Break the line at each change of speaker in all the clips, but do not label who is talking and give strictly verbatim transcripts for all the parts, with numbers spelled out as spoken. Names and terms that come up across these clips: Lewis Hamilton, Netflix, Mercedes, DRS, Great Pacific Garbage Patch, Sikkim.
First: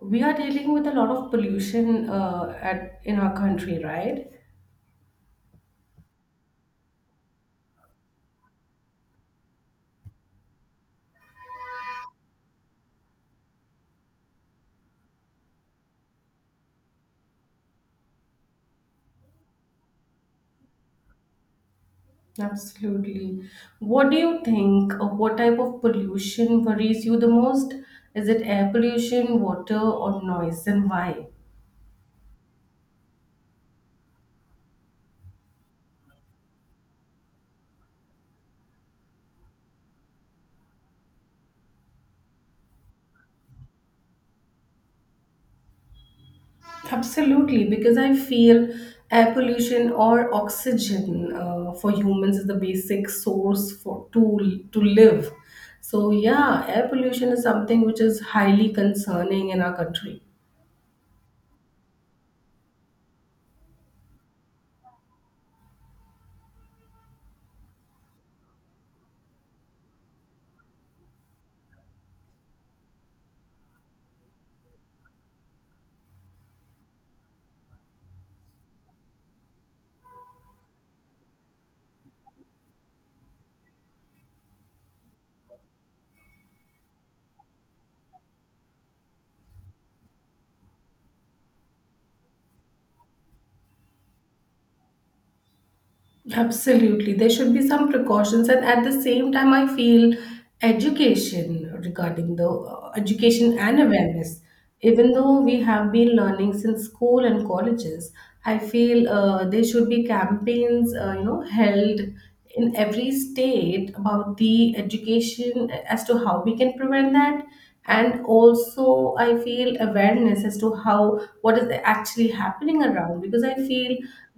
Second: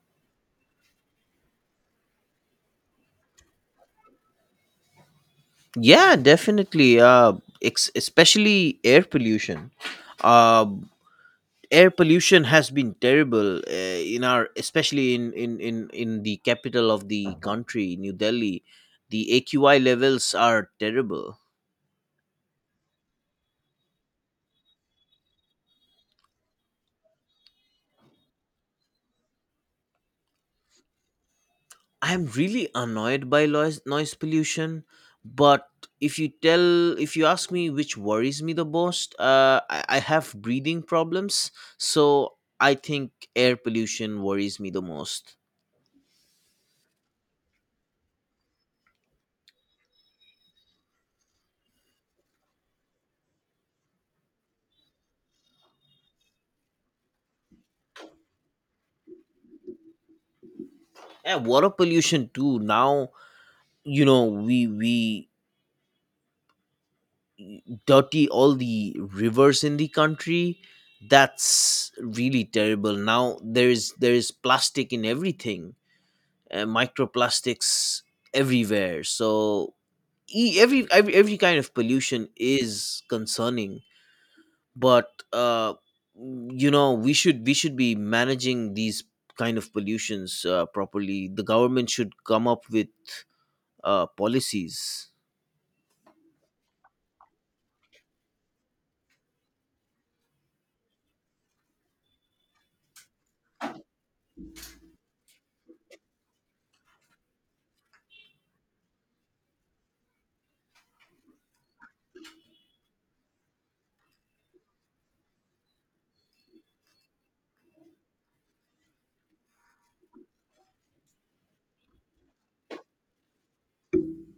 We are dealing with a lot of pollution uh, at in our country, right?
Yeah, definitely. Uh, ex- especially air pollution. Uh, Air pollution has been terrible uh, in our, especially in, in in in the capital of the country, New Delhi. The A Q I levels are terrible.
Absolutely. What do you think? uh, What type of pollution worries you the most? Is it air pollution, water, or noise, and why?
I'm really annoyed by noise noise pollution, but if you tell if you ask me which worries me the most, uh, I, I have breathing problems, so I think air pollution worries me the most.
Absolutely, because I feel air pollution or oxygen uh, for humans is the basic source for to to live. So yeah, air pollution is something which is highly concerning in our country.
Yeah, water pollution too. Now, you know, we we dirty all the rivers in the country. That's really terrible. Now there is there is plastic in everything, uh, microplastics everywhere. So e- every, every every kind of pollution is concerning, but uh you know, we should we should be managing these kind of pollutions uh, properly. The government should come up with uh, policies.
Absolutely. There should be some precautions. And at the same time, I feel education regarding the uh, education and awareness. Even though we have been learning since school and colleges, I feel uh, there should be campaigns, uh, you know, held in every state about the education as to how we can prevent that, and also I feel awareness as to how what is actually happening around, because I feel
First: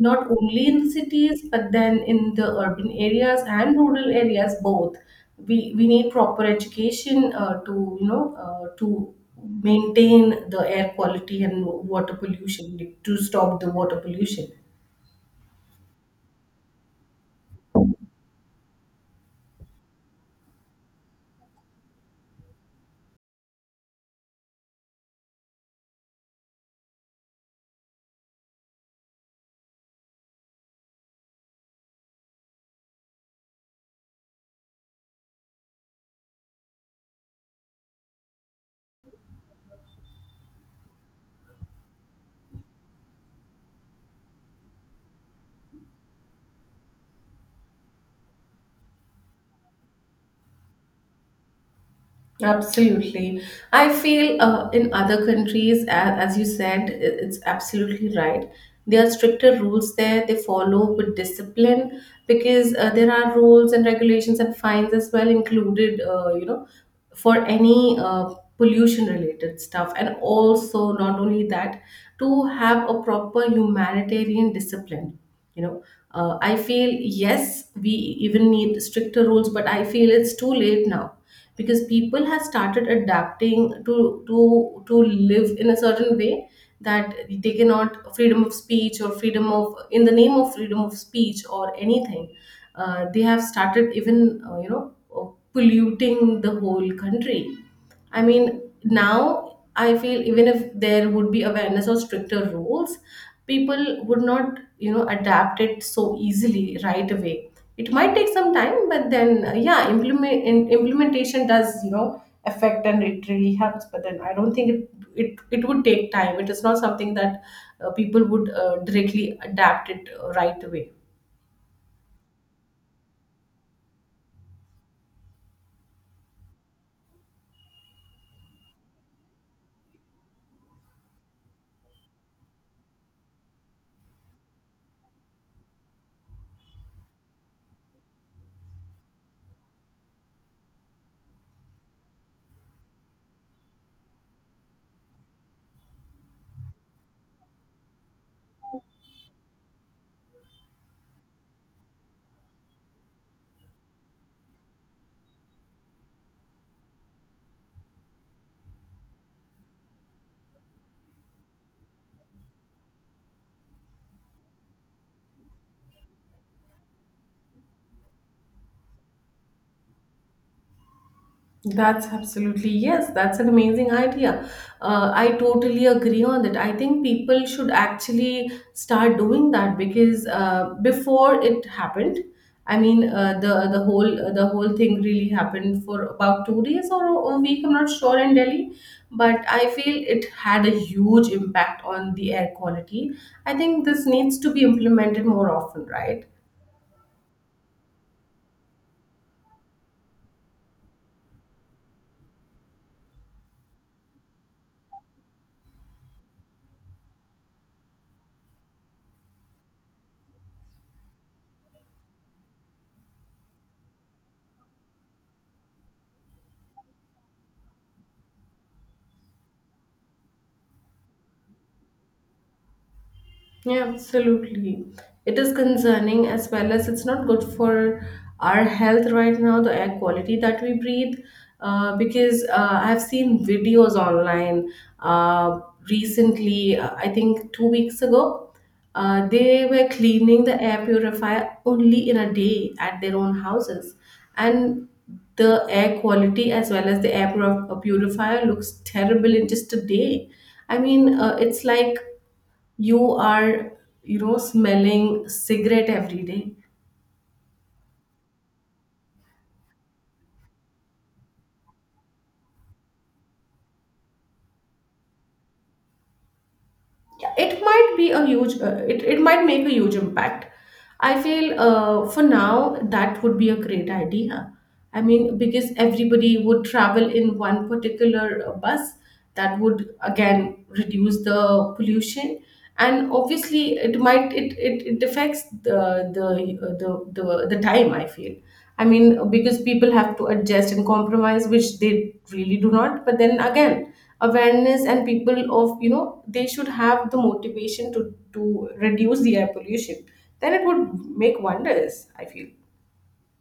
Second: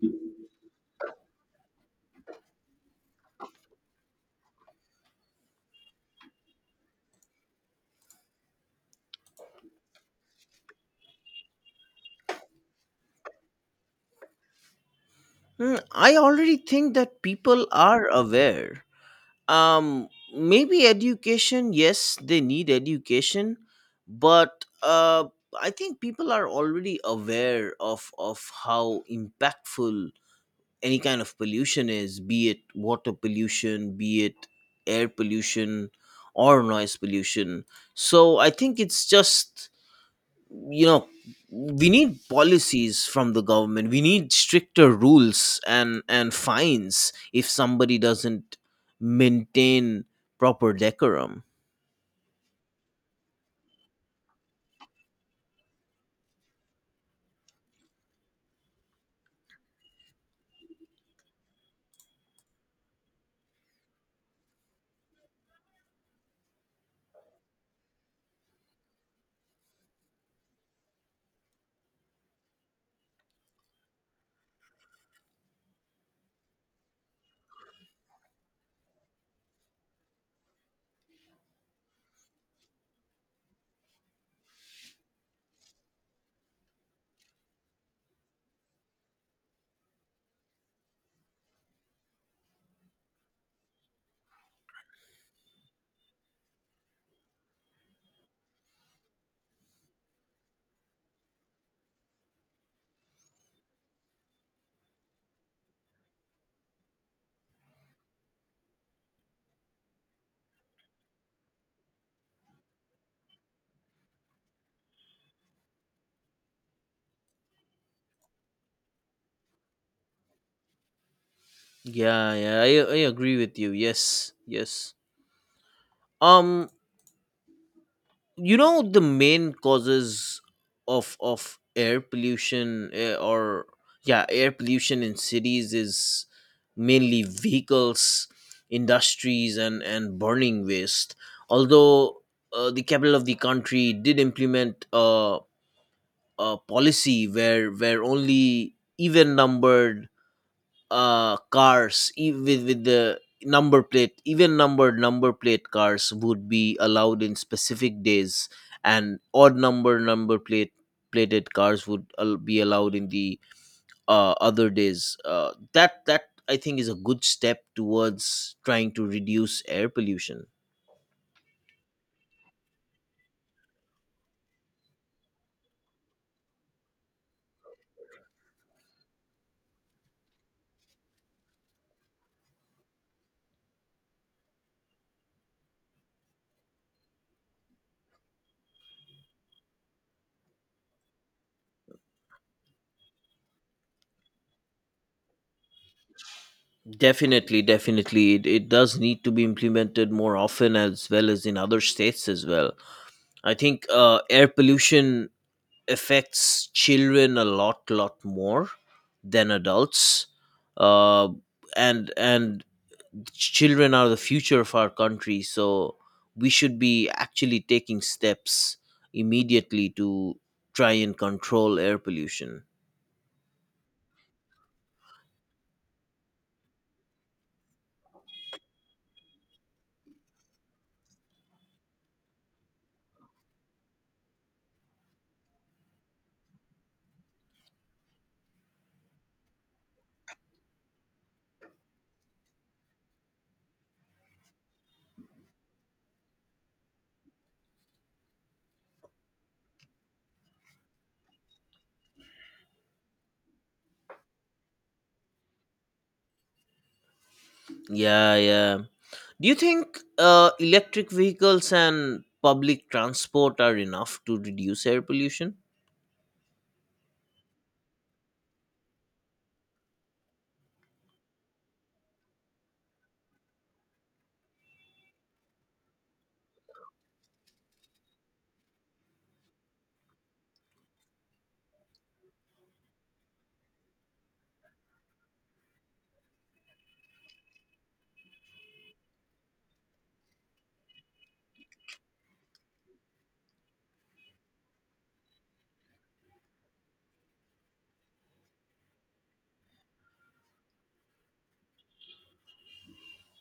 not only in the cities but then in the urban areas and rural areas both, we we need proper education uh, to you know uh, to maintain the air quality and water pollution, to stop the water pollution.
Hmm, I already think that people are aware. Um, Maybe education, yes, they need education, but uh, I think people are already aware of of how impactful any kind of pollution is, be it water pollution, be it air pollution, or noise pollution. So I think it's just, you know, we need policies from the government. We need stricter rules and and fines if somebody doesn't maintain proper decorum.
Absolutely. I feel uh, in other countries, a- as you said, i- it's absolutely right. There are stricter rules there, they follow with discipline because uh, there are rules and regulations and fines as well included, uh, you know, for any uh, pollution related stuff. And also, not only that, to have a proper humanitarian discipline, you know. Uh, I feel yes, we even need stricter rules, but I feel it's too late now because people have started adapting to to to live in a certain way that they cannot freedom of speech or freedom of in the name of freedom of speech or anything, uh, they have started even uh, you know uh, polluting the whole country. I mean, now I feel even if there would be awareness or stricter rules, people would not, you know, adapt it so easily right away. It might take some time, but then uh, yeah, implement in, implementation does, you know, affect and it really helps. But then I don't think it it, it would take time. It is not something that uh, people would uh, directly adapt it uh, right away.
Yeah, yeah i, I agree with you. Yes, yes. um you know, the main causes of of air pollution, uh, or yeah, air pollution in cities is mainly vehicles, industries, and and burning waste. Although, uh, the capital of the country did implement a, a policy where where only even numbered uh cars, even with, with the number plate, even numbered number plate cars would be allowed in specific days, and odd number number plate plated cars would al- be allowed in the uh, other days uh, that that I think is a good step towards trying to reduce air pollution.
That's absolutely yes. That's an amazing idea. Uh, I totally agree on that. I think people should actually start doing that because uh, before it happened, I mean uh, the the whole the whole thing really happened for about two days or a week. I'm not sure in Delhi, but I feel it had a huge impact on the air quality. I think this needs to be implemented more often, right?
Definitely, definitely. It, it does need to be implemented more often, as well as in other states as well. I think uh, air pollution affects children a lot lot more than adults, uh, and and children are the future of our country, so we should be actually taking steps immediately to try and control air pollution.
Yeah, absolutely. It is concerning as well as it's not good for our health right now, the air quality that we breathe. Uh, because uh, I've seen videos online uh, recently, uh, I think two weeks ago, uh, they were cleaning the air purifier only in a day at their own houses. And the air quality as well as the air pur- purifier looks terrible in just a day. I mean, uh, it's like you are, you know, smelling cigarette every day.
Yeah, yeah. Do you think uh, electric vehicles and public transport are enough to reduce air pollution?
It might be a huge uh, it, it might make a huge impact. I feel uh, for now that would be a great idea. I mean, because everybody would travel in one particular uh, bus, that would again reduce the pollution. And obviously it might it it, it affects the the, uh, the the the time I feel. I mean, because people have to adjust and compromise which they really do not, but then again awareness and people of, you know, they should have the motivation to to reduce the air pollution, then it would make wonders I feel.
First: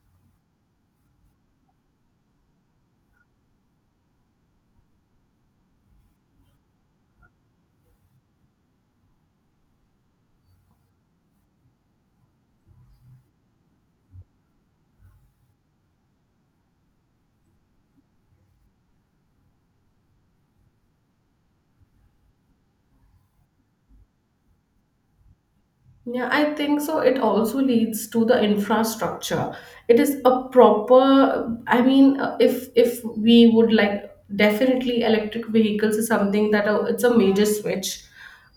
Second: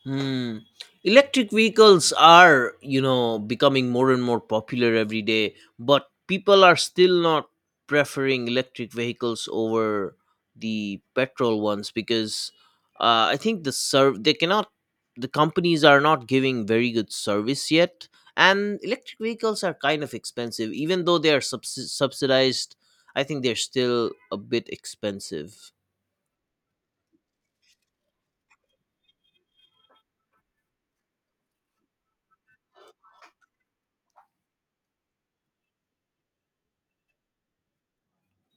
Hmm. Electric vehicles are, you know, becoming more and more popular every day, but people are still not preferring electric vehicles over the petrol ones because uh, I think the serv they cannot, the companies are not giving very good service yet, and electric vehicles are kind of expensive, even though they are subs- subsidized. I think they're still a bit expensive.
Yeah, I think so. It also leads to the infrastructure. It is a proper, I mean, uh, if if we would like, definitely electric vehicles is something that uh, it's a major switch,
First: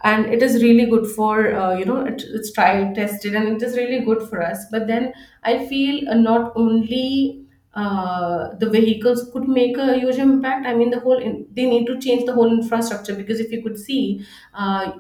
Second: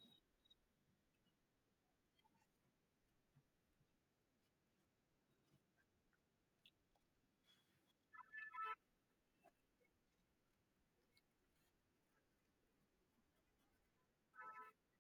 and it is really good for uh, you know it, it's tried tested and it is really good for us. But then I feel uh, not only uh, the vehicles could make a huge impact. I mean, the whole in, they need to change the whole infrastructure because if you could see uh,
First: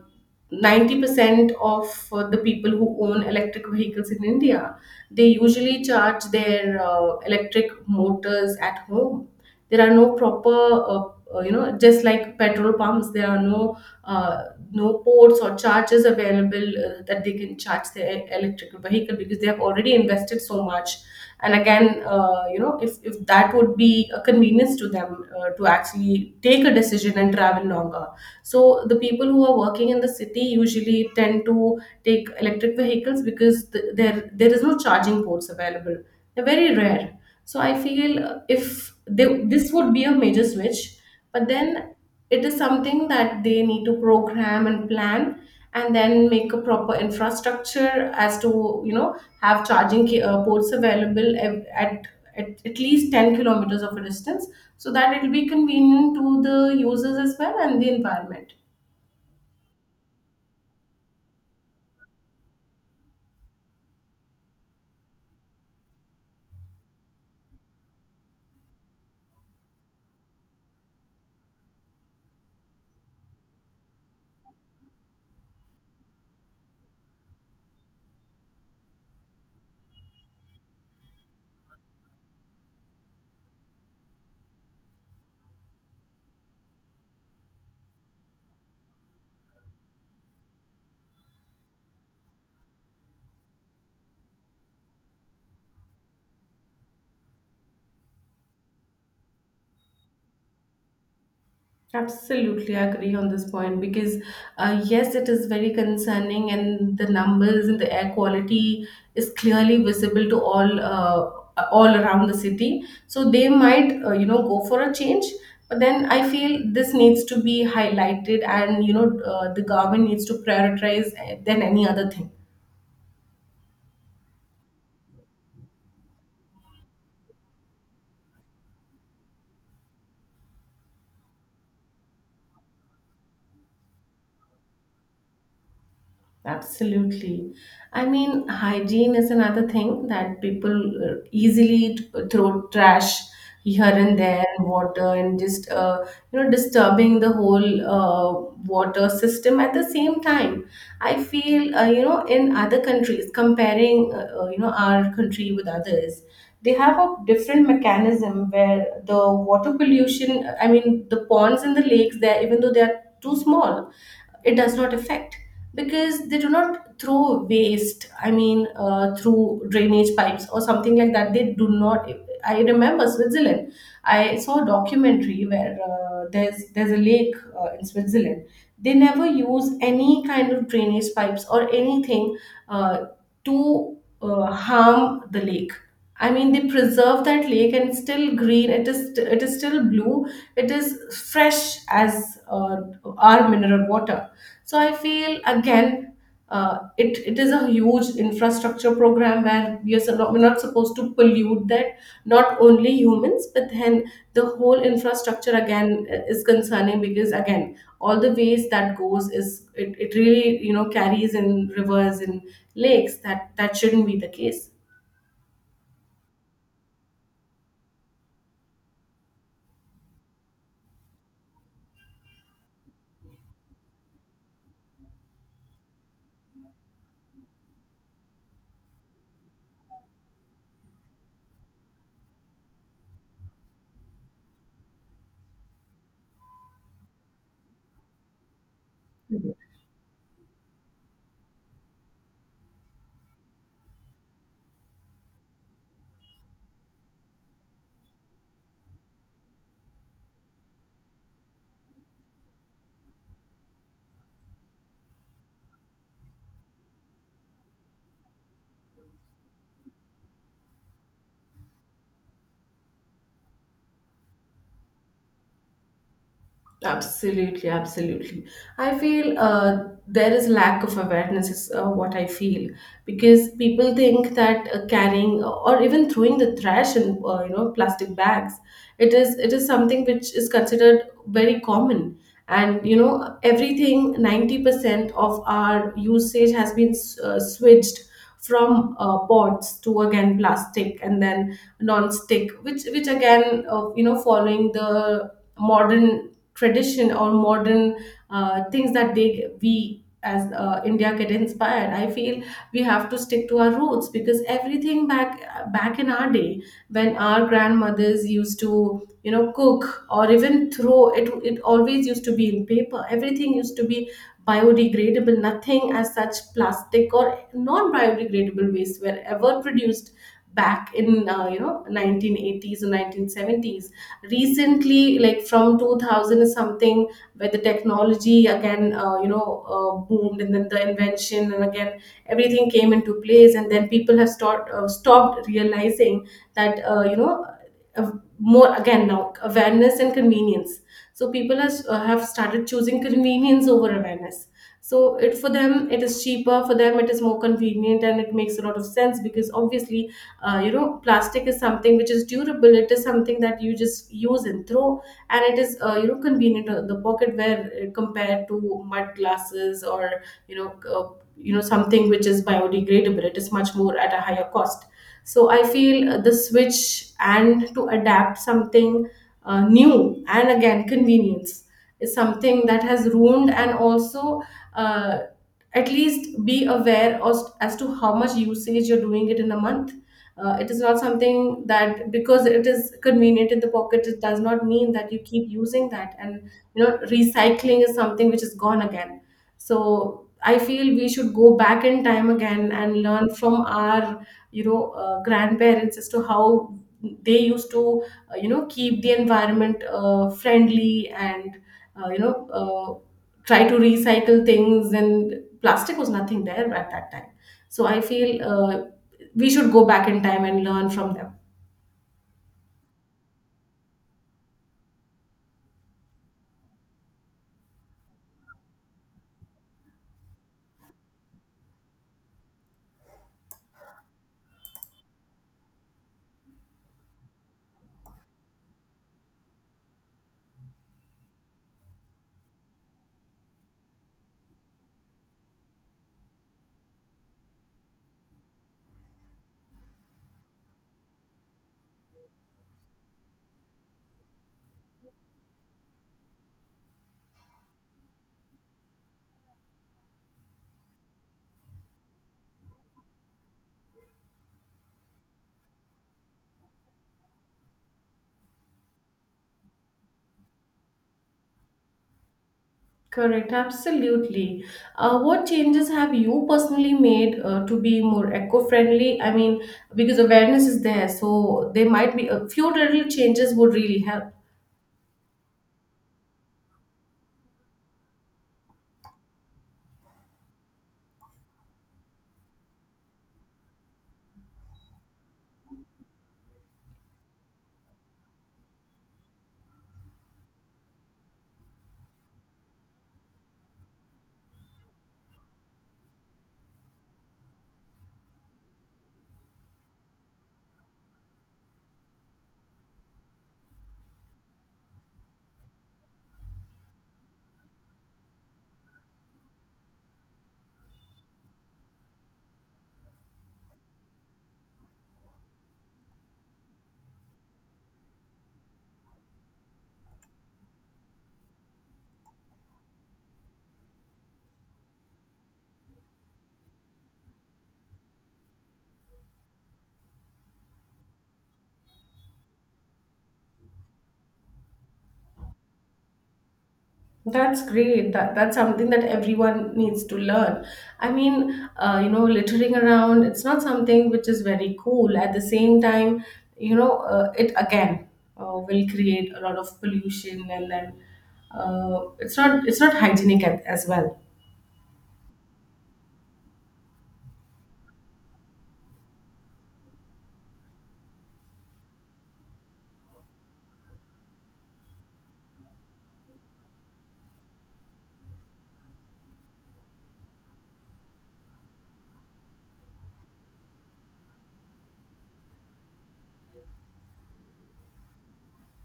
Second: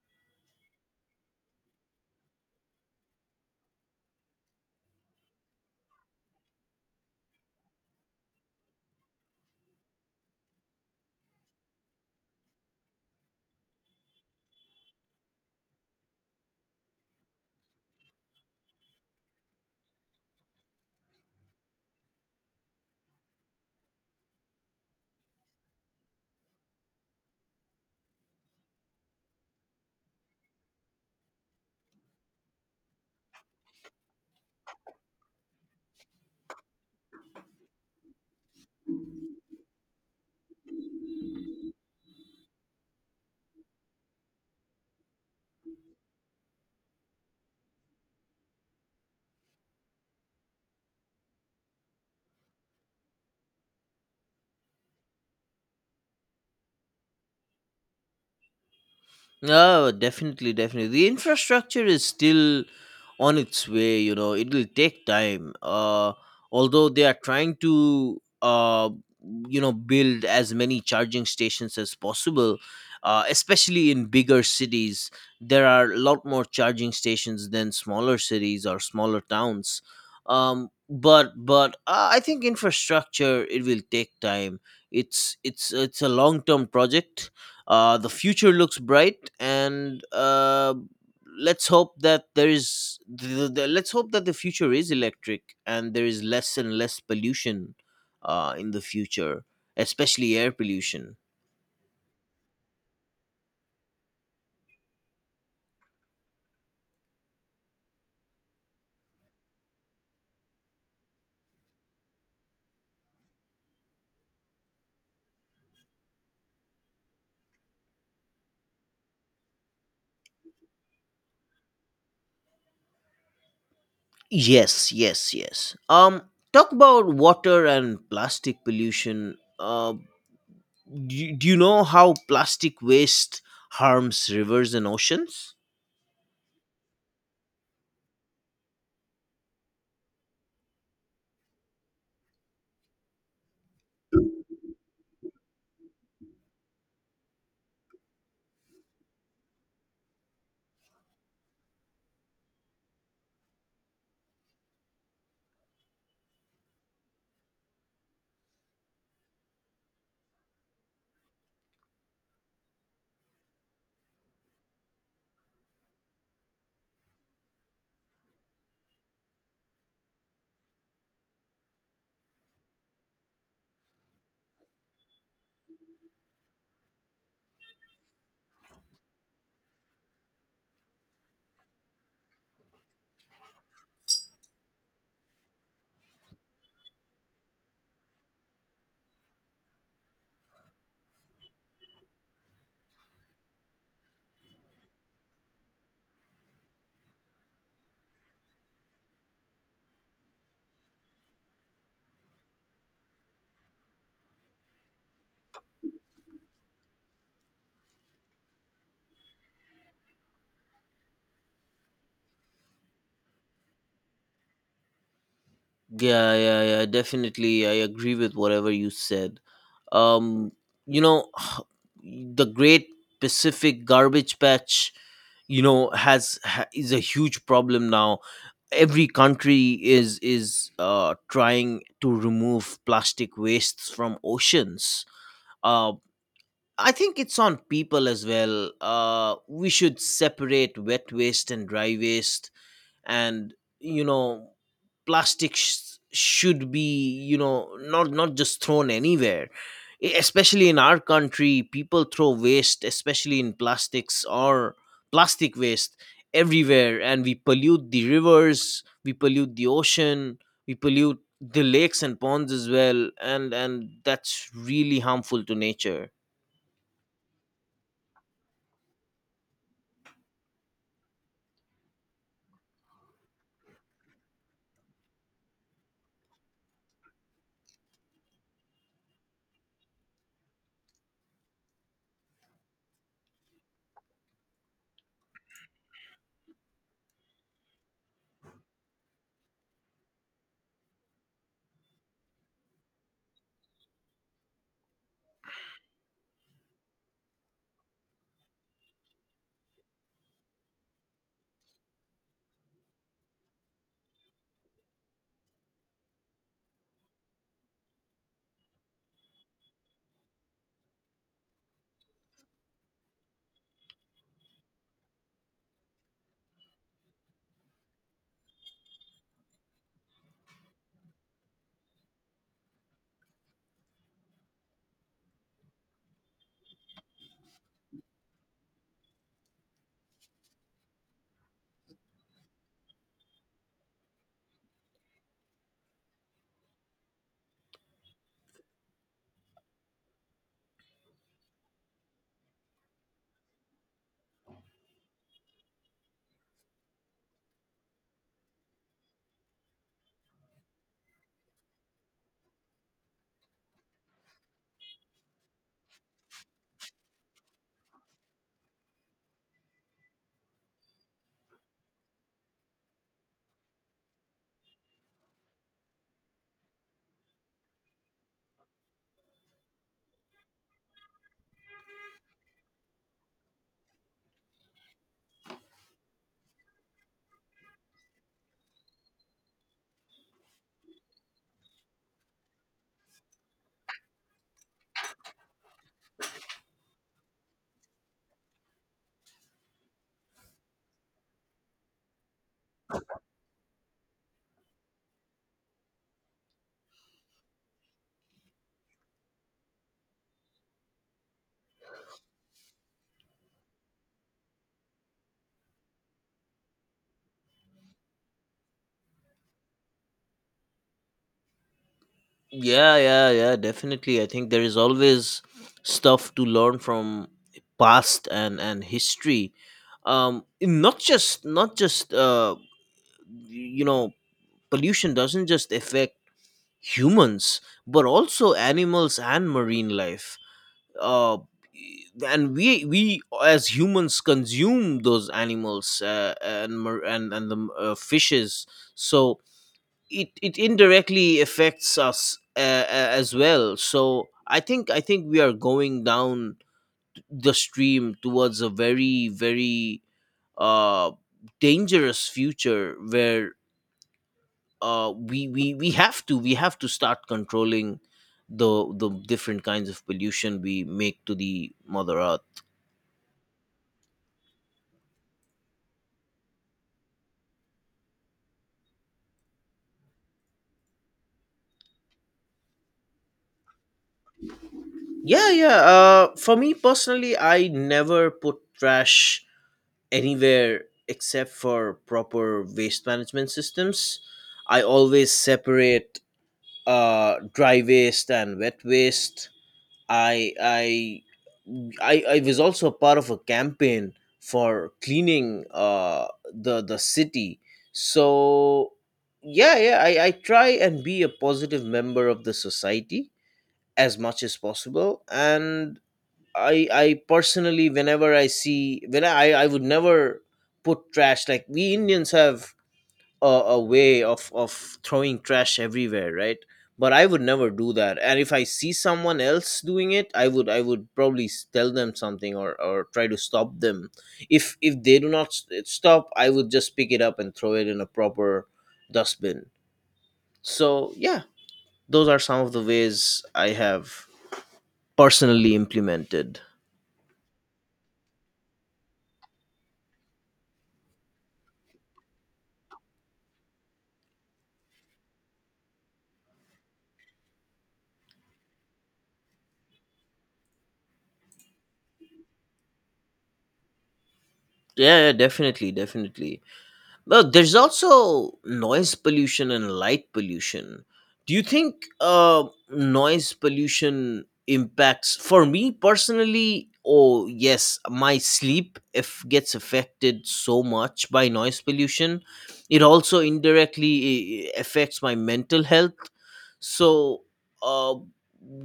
ninety percent of uh, the people who own electric vehicles in India, they usually charge their uh, electric motors at home. There are no proper, uh, uh, you know, just like petrol pumps, there are no uh, no ports or charges available uh, that they can charge their e-, electric vehicle because they have already invested so much. And again, uh, you know, if, if that would be a convenience to them uh, to actually take a decision and travel longer, so the people who are working in the city usually tend to take electric vehicles because th- there there is no charging ports available, they're very rare. So I feel uh, if they, this would be a major switch, but then it is something that they need to program and plan and then make a proper infrastructure as to, you know, have charging ca- uh, ports available ev- at, at at least ten kilometers of a distance so that it will be convenient to the users as well and the environment.
No, definitely, definitely. The infrastructure is still on its way, you know. It will take time. Uh, although they are trying to, uh, you know, build as many charging stations as possible, uh, especially in bigger cities. There are a lot more charging stations than smaller cities or smaller towns. Um, but but uh, I think infrastructure, it will take time. It's it's it's a long term project uh, The future looks bright, and uh, let's hope that there is the, the, the- let's hope that the future is electric, and there is less and less pollution uh, in the future, especially air pollution.
Absolutely agree on this point because uh, yes, it is very concerning, and the numbers and the air quality is clearly visible to all uh, all around the city. So they might, uh, you know, go for a change, but then I feel this needs to be highlighted, and you know, uh, the government needs to prioritize uh, than any other thing.
Yes, yes, yes. Um, talk about water and plastic pollution. Uh, do you, do you know how plastic waste harms rivers and oceans?
Absolutely. I mean, hygiene is another thing that people uh, easily t- throw trash here and there, water, and just uh, you know disturbing the whole uh, water system. At the same time, I feel uh, you know in other countries, comparing uh, uh, you know our country with others, they have a different mechanism where the water pollution. I mean, the ponds and the lakes there, even though they are too small, it does not affect because they do not throw waste. I mean uh, through drainage pipes or something like that, they do not. I remember Switzerland, I saw a documentary where uh, there's there's a lake uh, in Switzerland, they never use any kind of drainage pipes or anything uh, to uh, harm the lake. I mean they preserve that lake and it's still green, it is, it is still blue, it is fresh as uh, our mineral water. So I feel again, uh, it it is a huge infrastructure program where we are so not, we're not supposed to pollute that. Not only humans, but then the whole infrastructure again uh, is concerning because again, all the waste that goes is it, it really you know carries in rivers and lakes, that that shouldn't be the case.
Yeah, yeah, yeah. Definitely, I agree with whatever you said. Um, you know, the Great Pacific Garbage Patch, you know, has ha- is a huge problem now. Every country is is uh, trying to remove plastic wastes from oceans. Uh, I think it's on people as well. Uh, we should separate wet waste and dry waste, and, you know, plastics should be, you know, not not just thrown anywhere. E- especially in our country, people throw waste, especially in plastics or plastic waste, everywhere, and we pollute the rivers, we pollute the ocean, we pollute the lakes and ponds as well, and and that's really harmful to nature.
Absolutely, absolutely. I feel uh, there is lack of awareness is uh, what I feel because people think that uh, carrying uh, or even throwing the trash in, uh, you know, plastic bags, it is it is something which is considered very common. And you know everything ninety percent of our usage has been uh, switched from uh, pots to again plastic and then non-stick, which which again uh, you know following the modern tradition or modern uh, things that they we as uh, India get inspired. I feel we have to stick to our roots because everything back back in our day, when our grandmothers used to, you know, cook or even throw it, it always used to be in paper. Everything used to be biodegradable. Nothing as such plastic or non biodegradable waste were ever produced back in, uh, you know, nineteen eighties or nineteen seventies, recently like from two thousand something, where the technology again uh, you know uh, boomed and then the invention and again everything came into place, and then people have start, uh, stopped realizing that uh, you know uh, more again, now awareness and convenience. So people has, uh, have started choosing convenience over awareness, so it for them it is cheaper, for them it is more convenient, and it makes a lot of sense because obviously uh, you know plastic is something which is durable, it is something that you just use and throw, and it is uh, you know convenient in the pocket where uh, compared to mud glasses or you know uh, you know something which is biodegradable, it is much more at a higher cost. So I feel uh, the switch and to adapt something uh, new and again convenience is something that has ruined, and also uh, at least be aware as, as to how much usage you're doing it in a month. Uh, it is not something that because it is convenient in the pocket, it does not mean that you keep using that. And you know, recycling is something which is gone again. So I feel we should go back in time again and learn from our you know uh, grandparents as to how they used to uh, you know keep the environment uh, friendly and uh, you know uh, try to recycle things and plastic was nothing there at that time, so i feel uh, we should go back in time and learn from them.
Yeah, yeah, yeah, definitely. I think there is always stuff to learn from past and and history. Um not just Not just, uh you know, pollution doesn't just affect humans, but also animals and marine life. Uh and we we as humans consume those animals, uh, and mar- and and the uh, fishes, so it it indirectly affects us, uh, uh, as well. So i think I think we are going down the stream towards a very very uh dangerous future where uh we we we have to, we have to start controlling the the different kinds of pollution we make to the mother earth.
Correct, absolutely. Uh, what changes have you personally made uh, to be more eco-friendly? I mean, because awareness is there, so there might be a few little changes would really help.
Yeah, yeah. Uh for me personally, I never put trash anywhere except for proper waste management systems. I always separate uh, dry waste and wet waste. I I I, I was also part of a campaign for cleaning uh, the the city. So yeah, yeah, I, I try and be a positive member of the society as much as possible, and I I personally, whenever I see, when I I would never put trash, like we Indians have a, a way of of throwing trash everywhere, right? But I would never do that. And if I see someone else doing it, I would I would probably s- tell them something, or or try to stop them. If if they do not s- stop, I would just pick it up and throw it in a proper dustbin. So yeah, those are some of the ways I have personally implemented.
That's great. That that's something that everyone needs to learn. I mean, uh, you know, littering around, it's not something which is very cool. At the same time, you know, uh, it again uh, will create a lot of pollution, and then uh, it's not it's not hygienic at, as well.
Yeah, yeah, definitely, definitely. Well, there's also noise pollution and light pollution. Do you think uh, noise pollution impacts? For me personally, oh yes, my sleep if gets affected so much by noise pollution. It also indirectly, eh, eh, affects my mental health. So, uh,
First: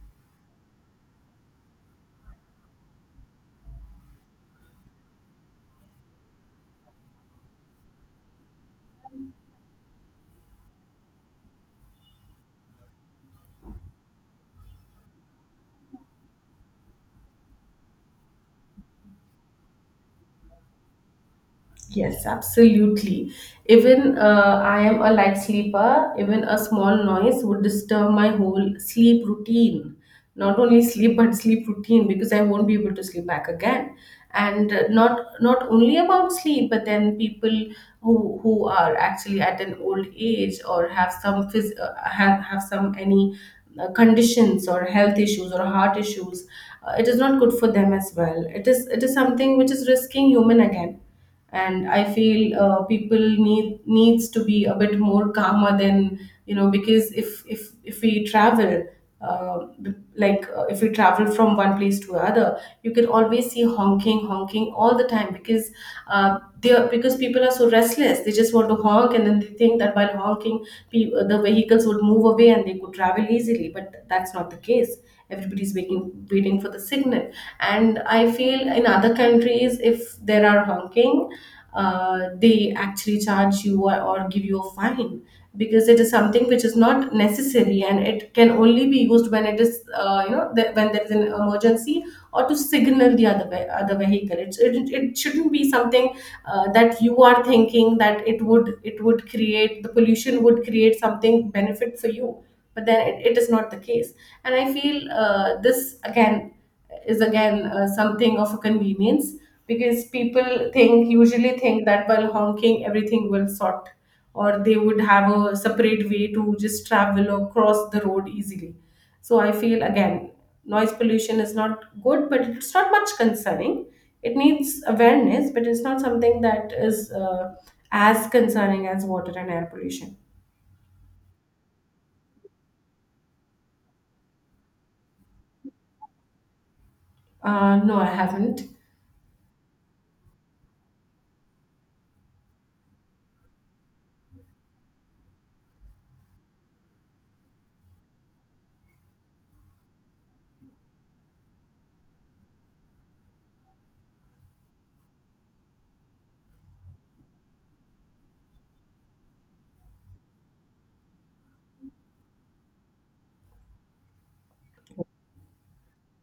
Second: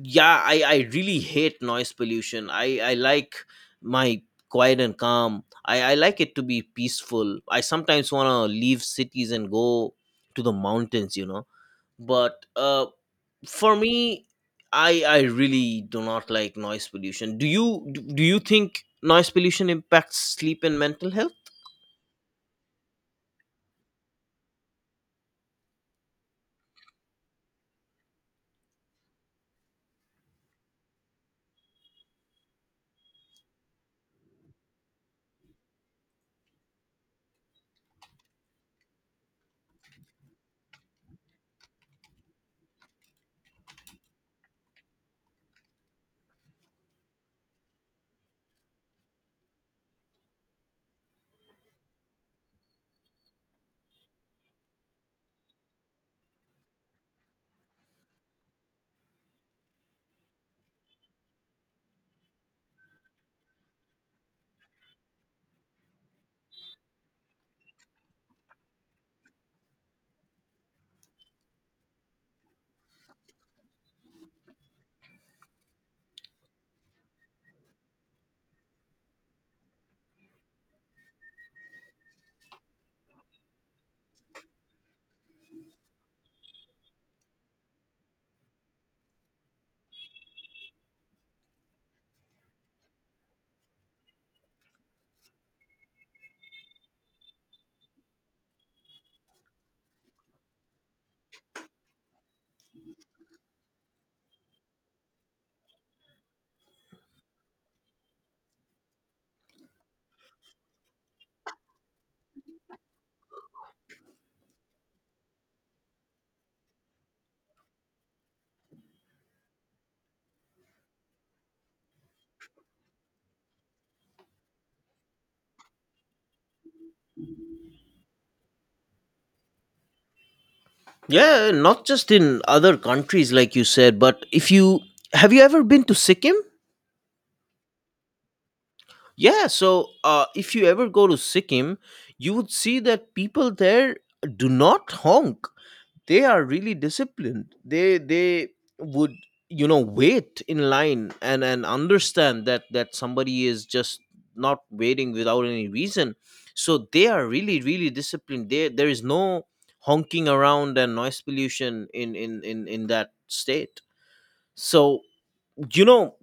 yeah, I I really hate noise pollution. I I like my quiet and calm. I, I like it to be peaceful. I sometimes want to leave cities and go to the mountains, you know. But uh, for me, I I really do not like noise pollution. Do you do do you think noise pollution impacts sleep and mental health?
Yes, absolutely. Even uh, I am a light sleeper, even a small noise would disturb my whole sleep routine. Not only sleep, but sleep routine, because I won't be able to sleep back again. And uh, not not only about sleep, but then people who who are actually at an old age or have some phys- uh, have have some any uh, conditions or health issues or heart issues, uh, it is not good for them as well. It is it is something which is risking human again, and i feel uh, people need needs to be a bit more calmer than, you know, because if if if we travel uh, like uh, if we travel from one place to another, you can always see honking honking all the time because uh, they are, because people are so restless they just want to honk, and then they think that while honking pe- uh, the vehicles would move away and they could travel easily, but that's not the case. Everybody's waiting waiting for the signal. And I feel in other countries, if there are honking, uh, they actually charge you, or, or give you a fine, because it is something which is not necessary, and it can only be used when it is, uh, you know, the, when there is an emergency, or to signal the other ve- other vehicle. It's, it, it shouldn't be something uh, that you are thinking that it would it would create the pollution, would create something benefit for you, but then it, it is not the case. And I feel uh, this again is again uh, something of a convenience, because people think usually think that while honking everything will sort, or they would have a separate way to just travel or cross the road easily. So I feel again, noise pollution is not good, but it's not much concerning. It needs awareness, but it's not something that is uh, as concerning as water and air pollution.
Yeah, not just in other countries, like you said, but if you have you ever been to Sikkim?
Uh, no, I haven't.
Yeah, so uh, if you ever go to Sikkim, you would see that people there do not honk. They are really disciplined. They they would, you know, wait in line and and understand that that somebody is just not waiting without any reason. So they are really really disciplined. there there is no honking around and noise pollution in in in, in that state. So, you know,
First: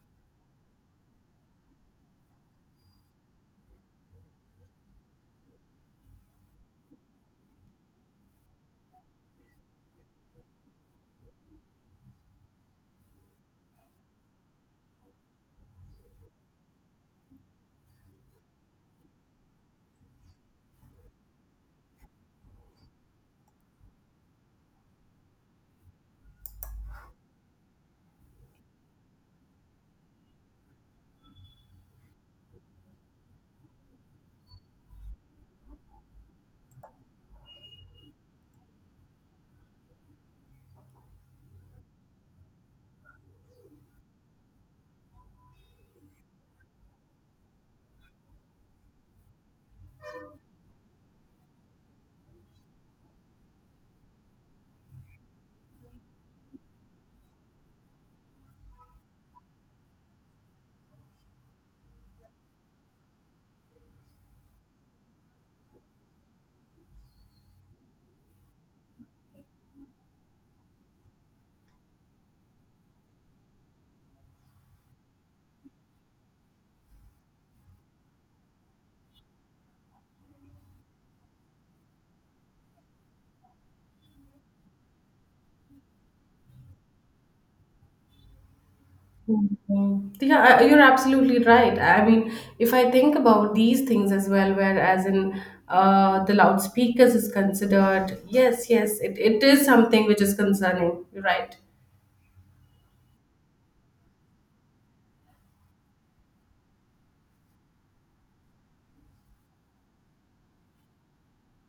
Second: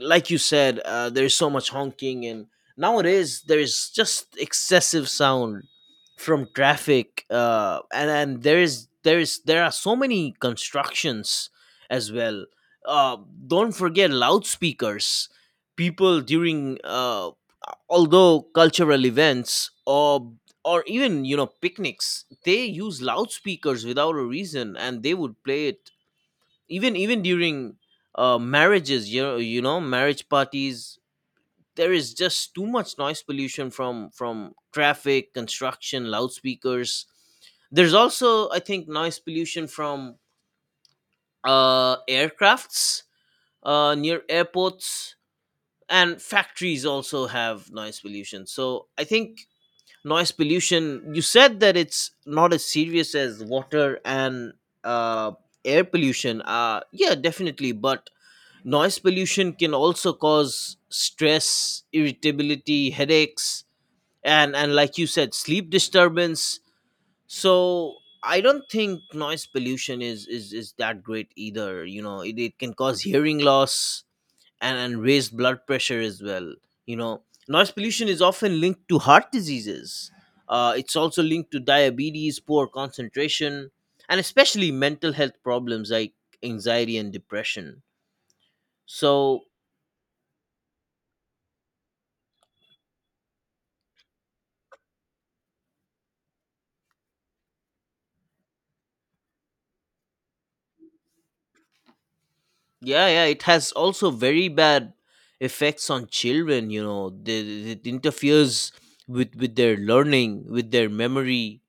like you said, uh, there's so much honking, and nowadays there's just excessive sound from traffic, uh, and and there is there is there are so many constructions as well. uh, don't forget loudspeakers. People during uh, although cultural events, or or even, you know, picnics, they use loudspeakers without a reason, and they would play it even even during uh, marriages, you know, you know marriage parties. There is just too much noise pollution from from traffic, construction, loudspeakers. There's also, I think, noise pollution from uh aircrafts uh near airports, and factories also have noise pollution. So I think noise pollution, you said that it's not as serious as water and uh air pollution. Uh yeah, definitely, but noise pollution can also cause stress, irritability, headaches, and, and like you said, sleep disturbance. So I don't think noise pollution is, is, is that great either. You know, it, it can cause hearing loss, and, and raised blood pressure as well. You know, noise pollution is often linked to heart diseases. Uh, it's also linked to diabetes, poor concentration, and especially mental health problems like anxiety and depression. So
Mhm. Yeah, I- you're absolutely right. I mean, if I think about these things as well, whereas in uh, the loudspeakers is considered, yes, yes, it, it is something which is concerning. You're right.
yeah, yeah, it has also very bad effects on children, you know. The, it interferes with with their learning, with their memory,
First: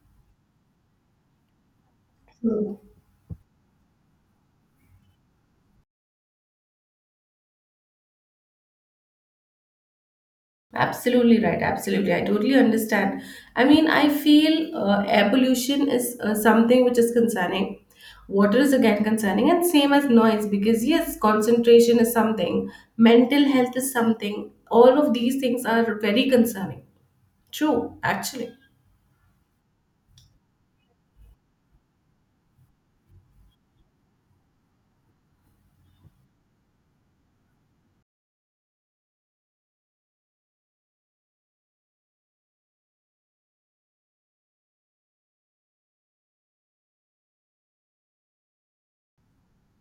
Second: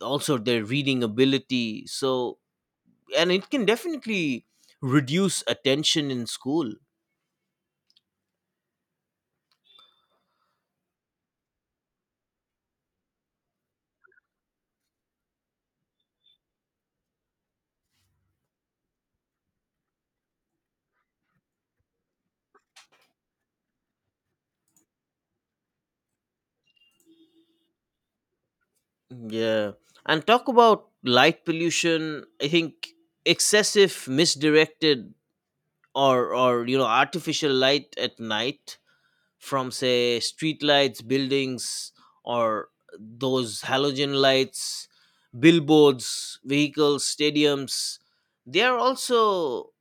also their reading ability. So, and it can definitely reduce attention in school.
Absolutely right. Absolutely. I totally understand. I mean, I feel uh, air pollution is uh, something which is concerning. Water is again concerning, and same as noise because, yes, concentration is something, mental health is something. All of these things are very concerning. True, actually.
Yeah, and talk about light pollution. I think excessive misdirected, or or you know, artificial light at night from say street lights, buildings, or those halogen lights, billboards, vehicles, stadiums, they are also,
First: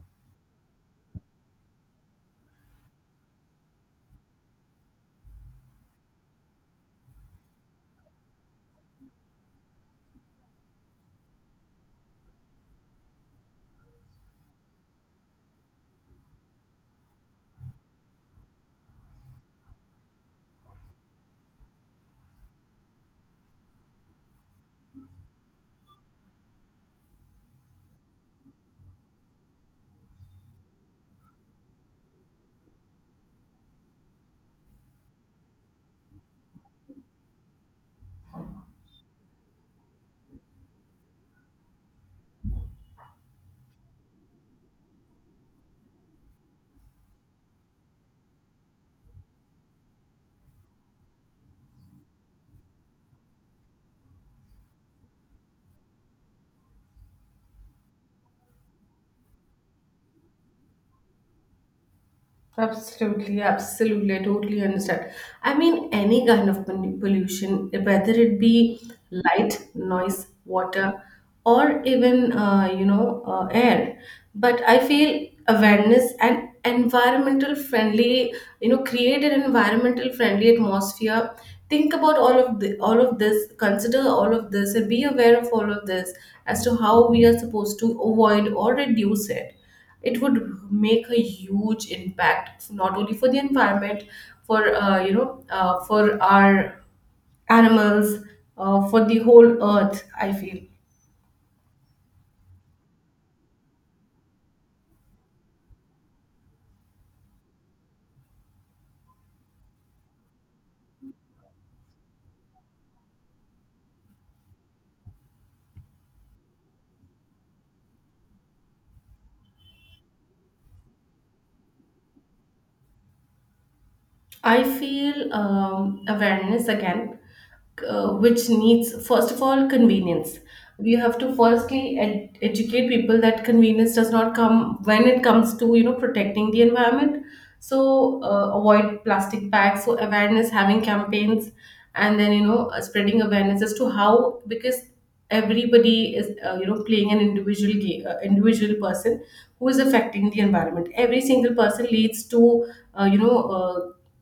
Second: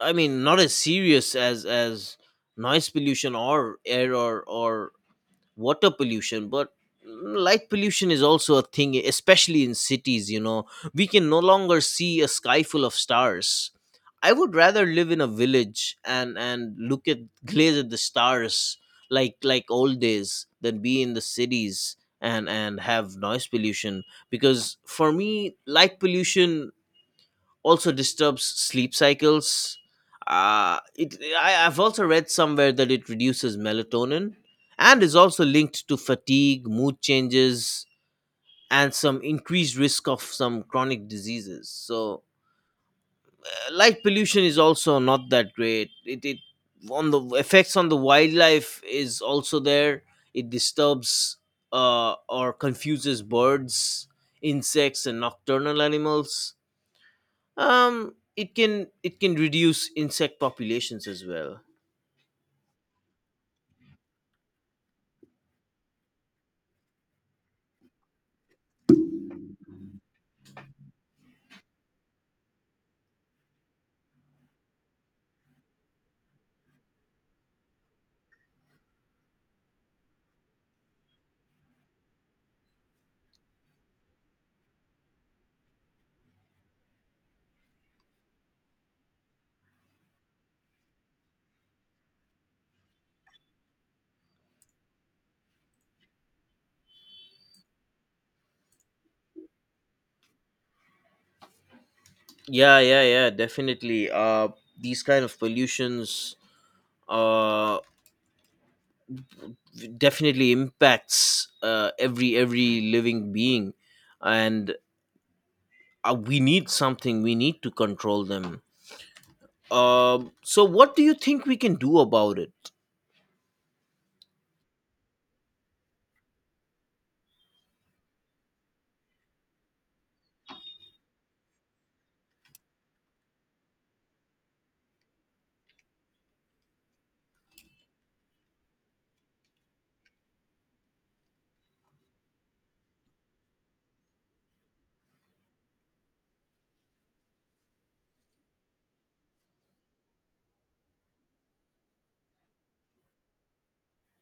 I mean, not as serious as as noise pollution or air, or or water pollution. But mm, light pollution is also a thing, especially in cities, you know. We can no longer see a sky full of stars. I would rather live in a village and and look at gaze at the stars like like old days, than be in the cities and and have noise pollution, because for me light pollution also disturbs sleep cycles. Uh, it, I, I've also read somewhere that it reduces melatonin, and is also linked to fatigue, mood changes, and some increased risk of some chronic diseases. So, uh, light pollution is also not that great. It, it, on the effects on the wildlife is also there. It disturbs, uh, or confuses birds, insects, and nocturnal animals. Um, it can, it can reduce insect populations as well.
Absolutely, absolutely. I totally understand. I mean, any kind of pol- pollution, whether it be light, noise, water, or even uh, you know uh, air. But I feel awareness and environmental friendly, you know, create an environmental friendly atmosphere. Think about all of the, all of this. Consider all of this, and be aware of all of this as to how we are supposed to avoid or reduce it. It would make a huge impact, not only for the environment, for uh, you know uh, for our animals, uh, for the whole earth, I feel.
Yeah, yeah, yeah, definitely. Uh, these kind of pollutions uh definitely impacts, uh every every living being, and uh, we need something. We need to control them. Um, so what do you think we can do about it?
I feel um, awareness again, uh, which needs, first of all, convenience. We have to firstly ed- educate people that convenience does not come when it comes to, you know, protecting the environment. So uh, avoid plastic bags. So awareness, having campaigns, and then, you know, uh, spreading awareness as to how, because everybody is, uh, you know, playing an individual ga- uh, individual person who is affecting the environment. Every single person leads to uh, you know uh,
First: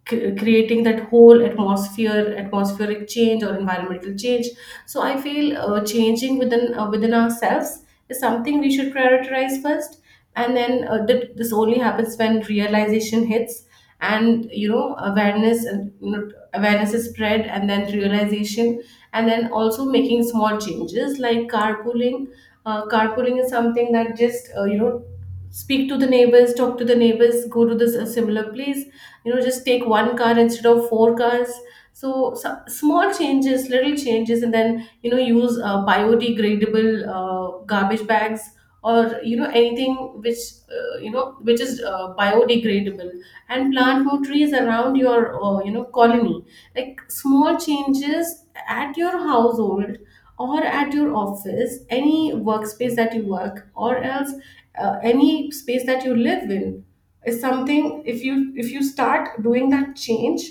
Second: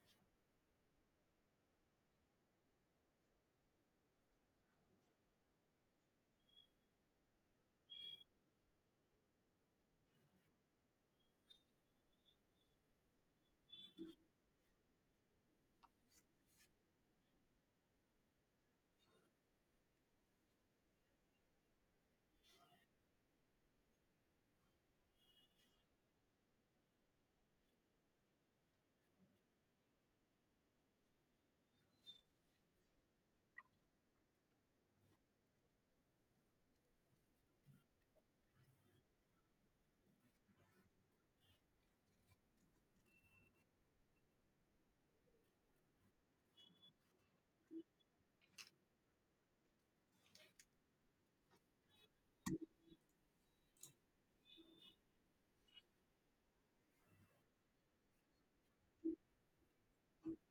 c- creating that whole atmosphere atmospheric change or environmental change. So I feel uh, changing within uh, within ourselves is something we should prioritize first. And then uh, th- this only happens when realization hits, and, you know, awareness and, you know, awareness is spread, and then realization, and then also making small changes like carpooling. Uh, carpooling is something that just, uh, you know, speak to the neighbors, talk to the neighbors, go to this a similar place, you know, just take one car instead of four cars. So some small changes, little changes, and then, you know, use uh, biodegradable uh, garbage bags, or, you know, anything which uh, you know, which is uh, biodegradable, and plant more trees around your, uh, you know, colony. Like small changes at your household, or at your office, any workspace that you work, or else uh, any space that you live in is something. If you if you start doing that change,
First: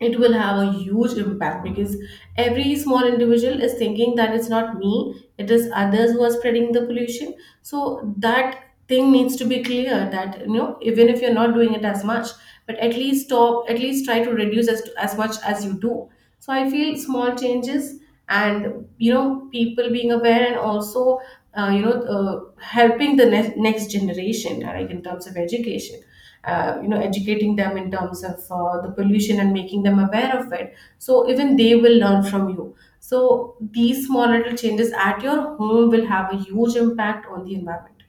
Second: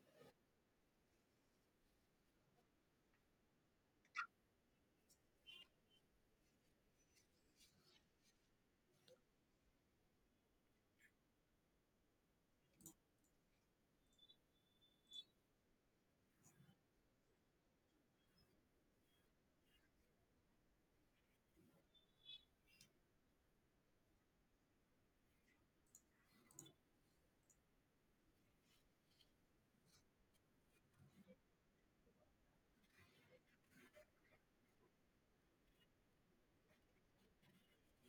it will have a huge impact, because every small individual is thinking that it's not me, it is others who are spreading the pollution. So that thing needs to be clear that, you know, even if you're not doing it as much, but at least stop, at least try to reduce as, as much as you do. So I feel small changes, and, you know, people being aware, and also uh, you know uh, helping the ne- next generation, like in terms of education, uh, you know, educating them in terms of uh, the pollution and making them aware of it, so even they will learn from you. So these small little changes at your home will have a huge impact on the environment.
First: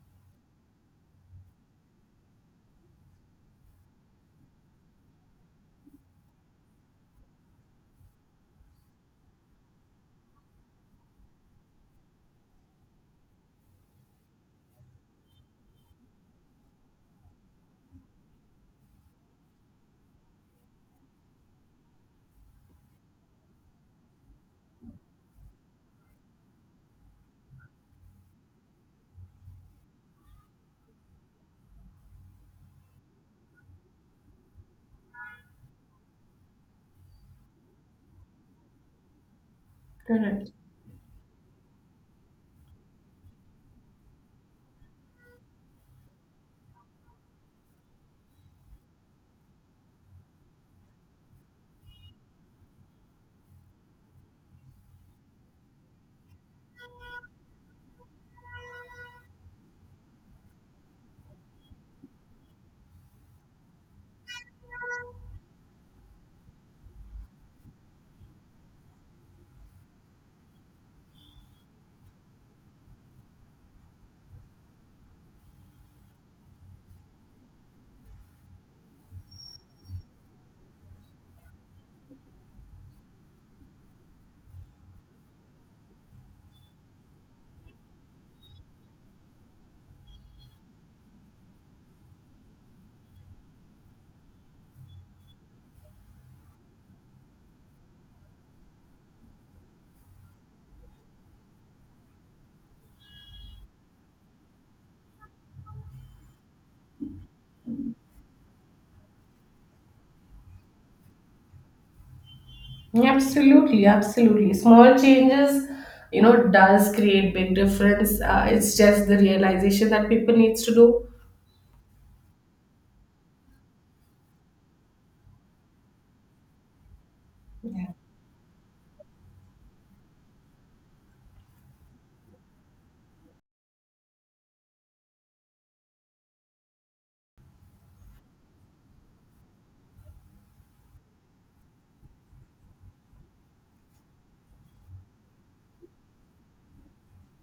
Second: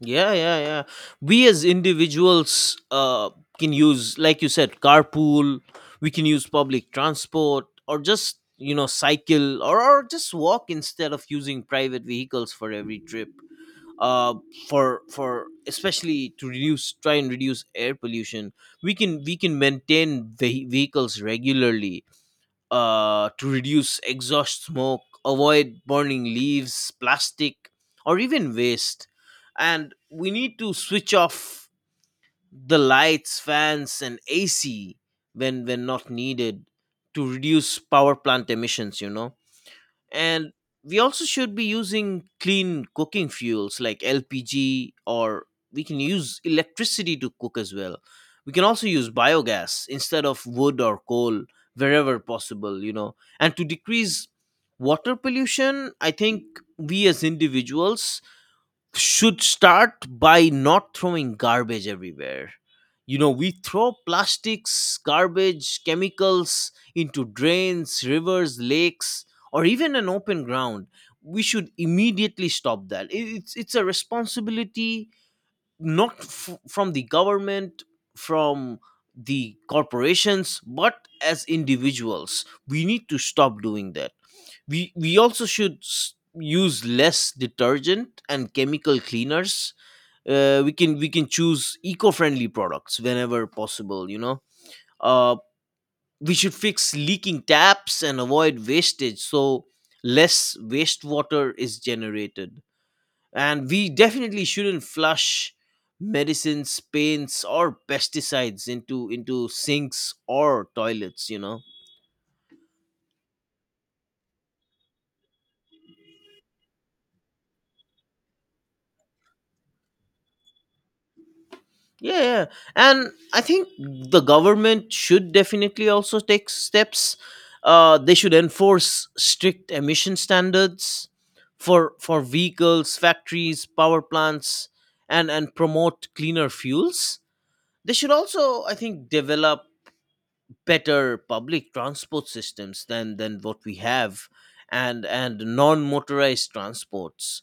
Yeah, yeah, yeah. We as individuals uh, can use, like you said, carpool. We can use public transport, or just, you know, cycle, or, or just walk instead of using private vehicles for every trip. Uh, for for especially to reduce, try and reduce air pollution, we can we can maintain ve- vehicles regularly uh, to reduce exhaust smoke, avoid burning leaves, plastic, or even waste. And we need to switch off the lights, fans, and A C when when not needed to reduce power plant emissions. You know,
Correct.
and we also should be using clean cooking fuels like l p g, or we can use electricity to cook as well. We can also use biogas instead of wood or coal wherever possible, you know. And to decrease water pollution, I think we as individuals should start by not throwing garbage everywhere. You know, we throw plastics, garbage, chemicals into drains, rivers, lakes, or even an open ground. We should immediately stop that. I- It's it's a responsibility not f- from the government, from the corporations, but as individuals. We need to stop doing that. We we also should s- use less detergent and chemical cleaners. Uh, we can we can choose eco-friendly products whenever possible, you know. uh, we should fix leaking taps and avoid wastage, so less wastewater is generated. And we definitely shouldn't flush medicines, paints, or pesticides into into sinks or toilets, you know.
Absolutely, absolutely. Small changes, you know, does create big difference. Uh, it's just the realization that people needs to do.
Yeah, yeah. And I think the government should definitely also take steps. Uh, they should enforce strict emission standards for for vehicles, factories, power plants, and and promote cleaner fuels. They should also, I think, develop better public transport systems than than what we have, and and non motorized transports.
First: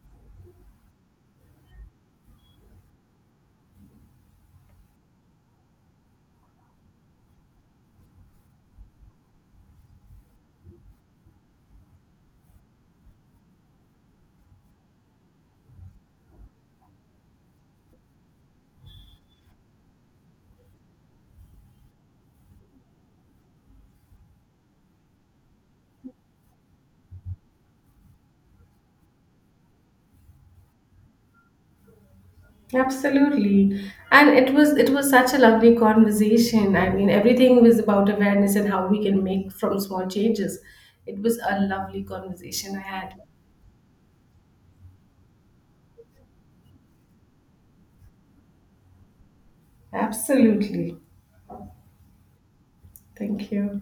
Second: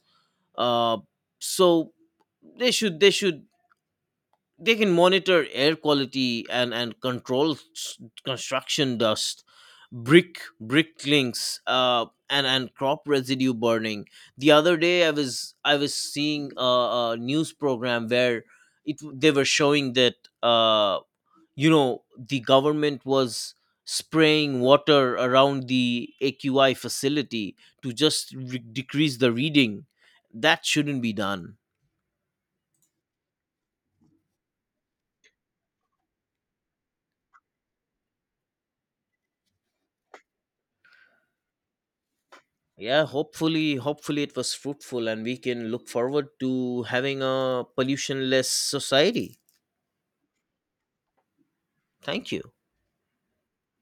Uh, so they should they should, they can monitor air quality and and control s- construction dust, brick brick links, uh and and crop residue burning. The other day, i was I was seeing a, a news program where it they were showing that uh you know, the government was spraying water around the A Q I facility to just re- decrease the reading. That shouldn't be done.
Absolutely. And it was it was such a lovely conversation. I mean, everything was about awareness and how we can make from small changes. It was a lovely conversation I
Yeah,
had.
hopefully, hopefully it was fruitful, and we can look forward to having a pollutionless society.
Absolutely.
Thank you.
Thank you.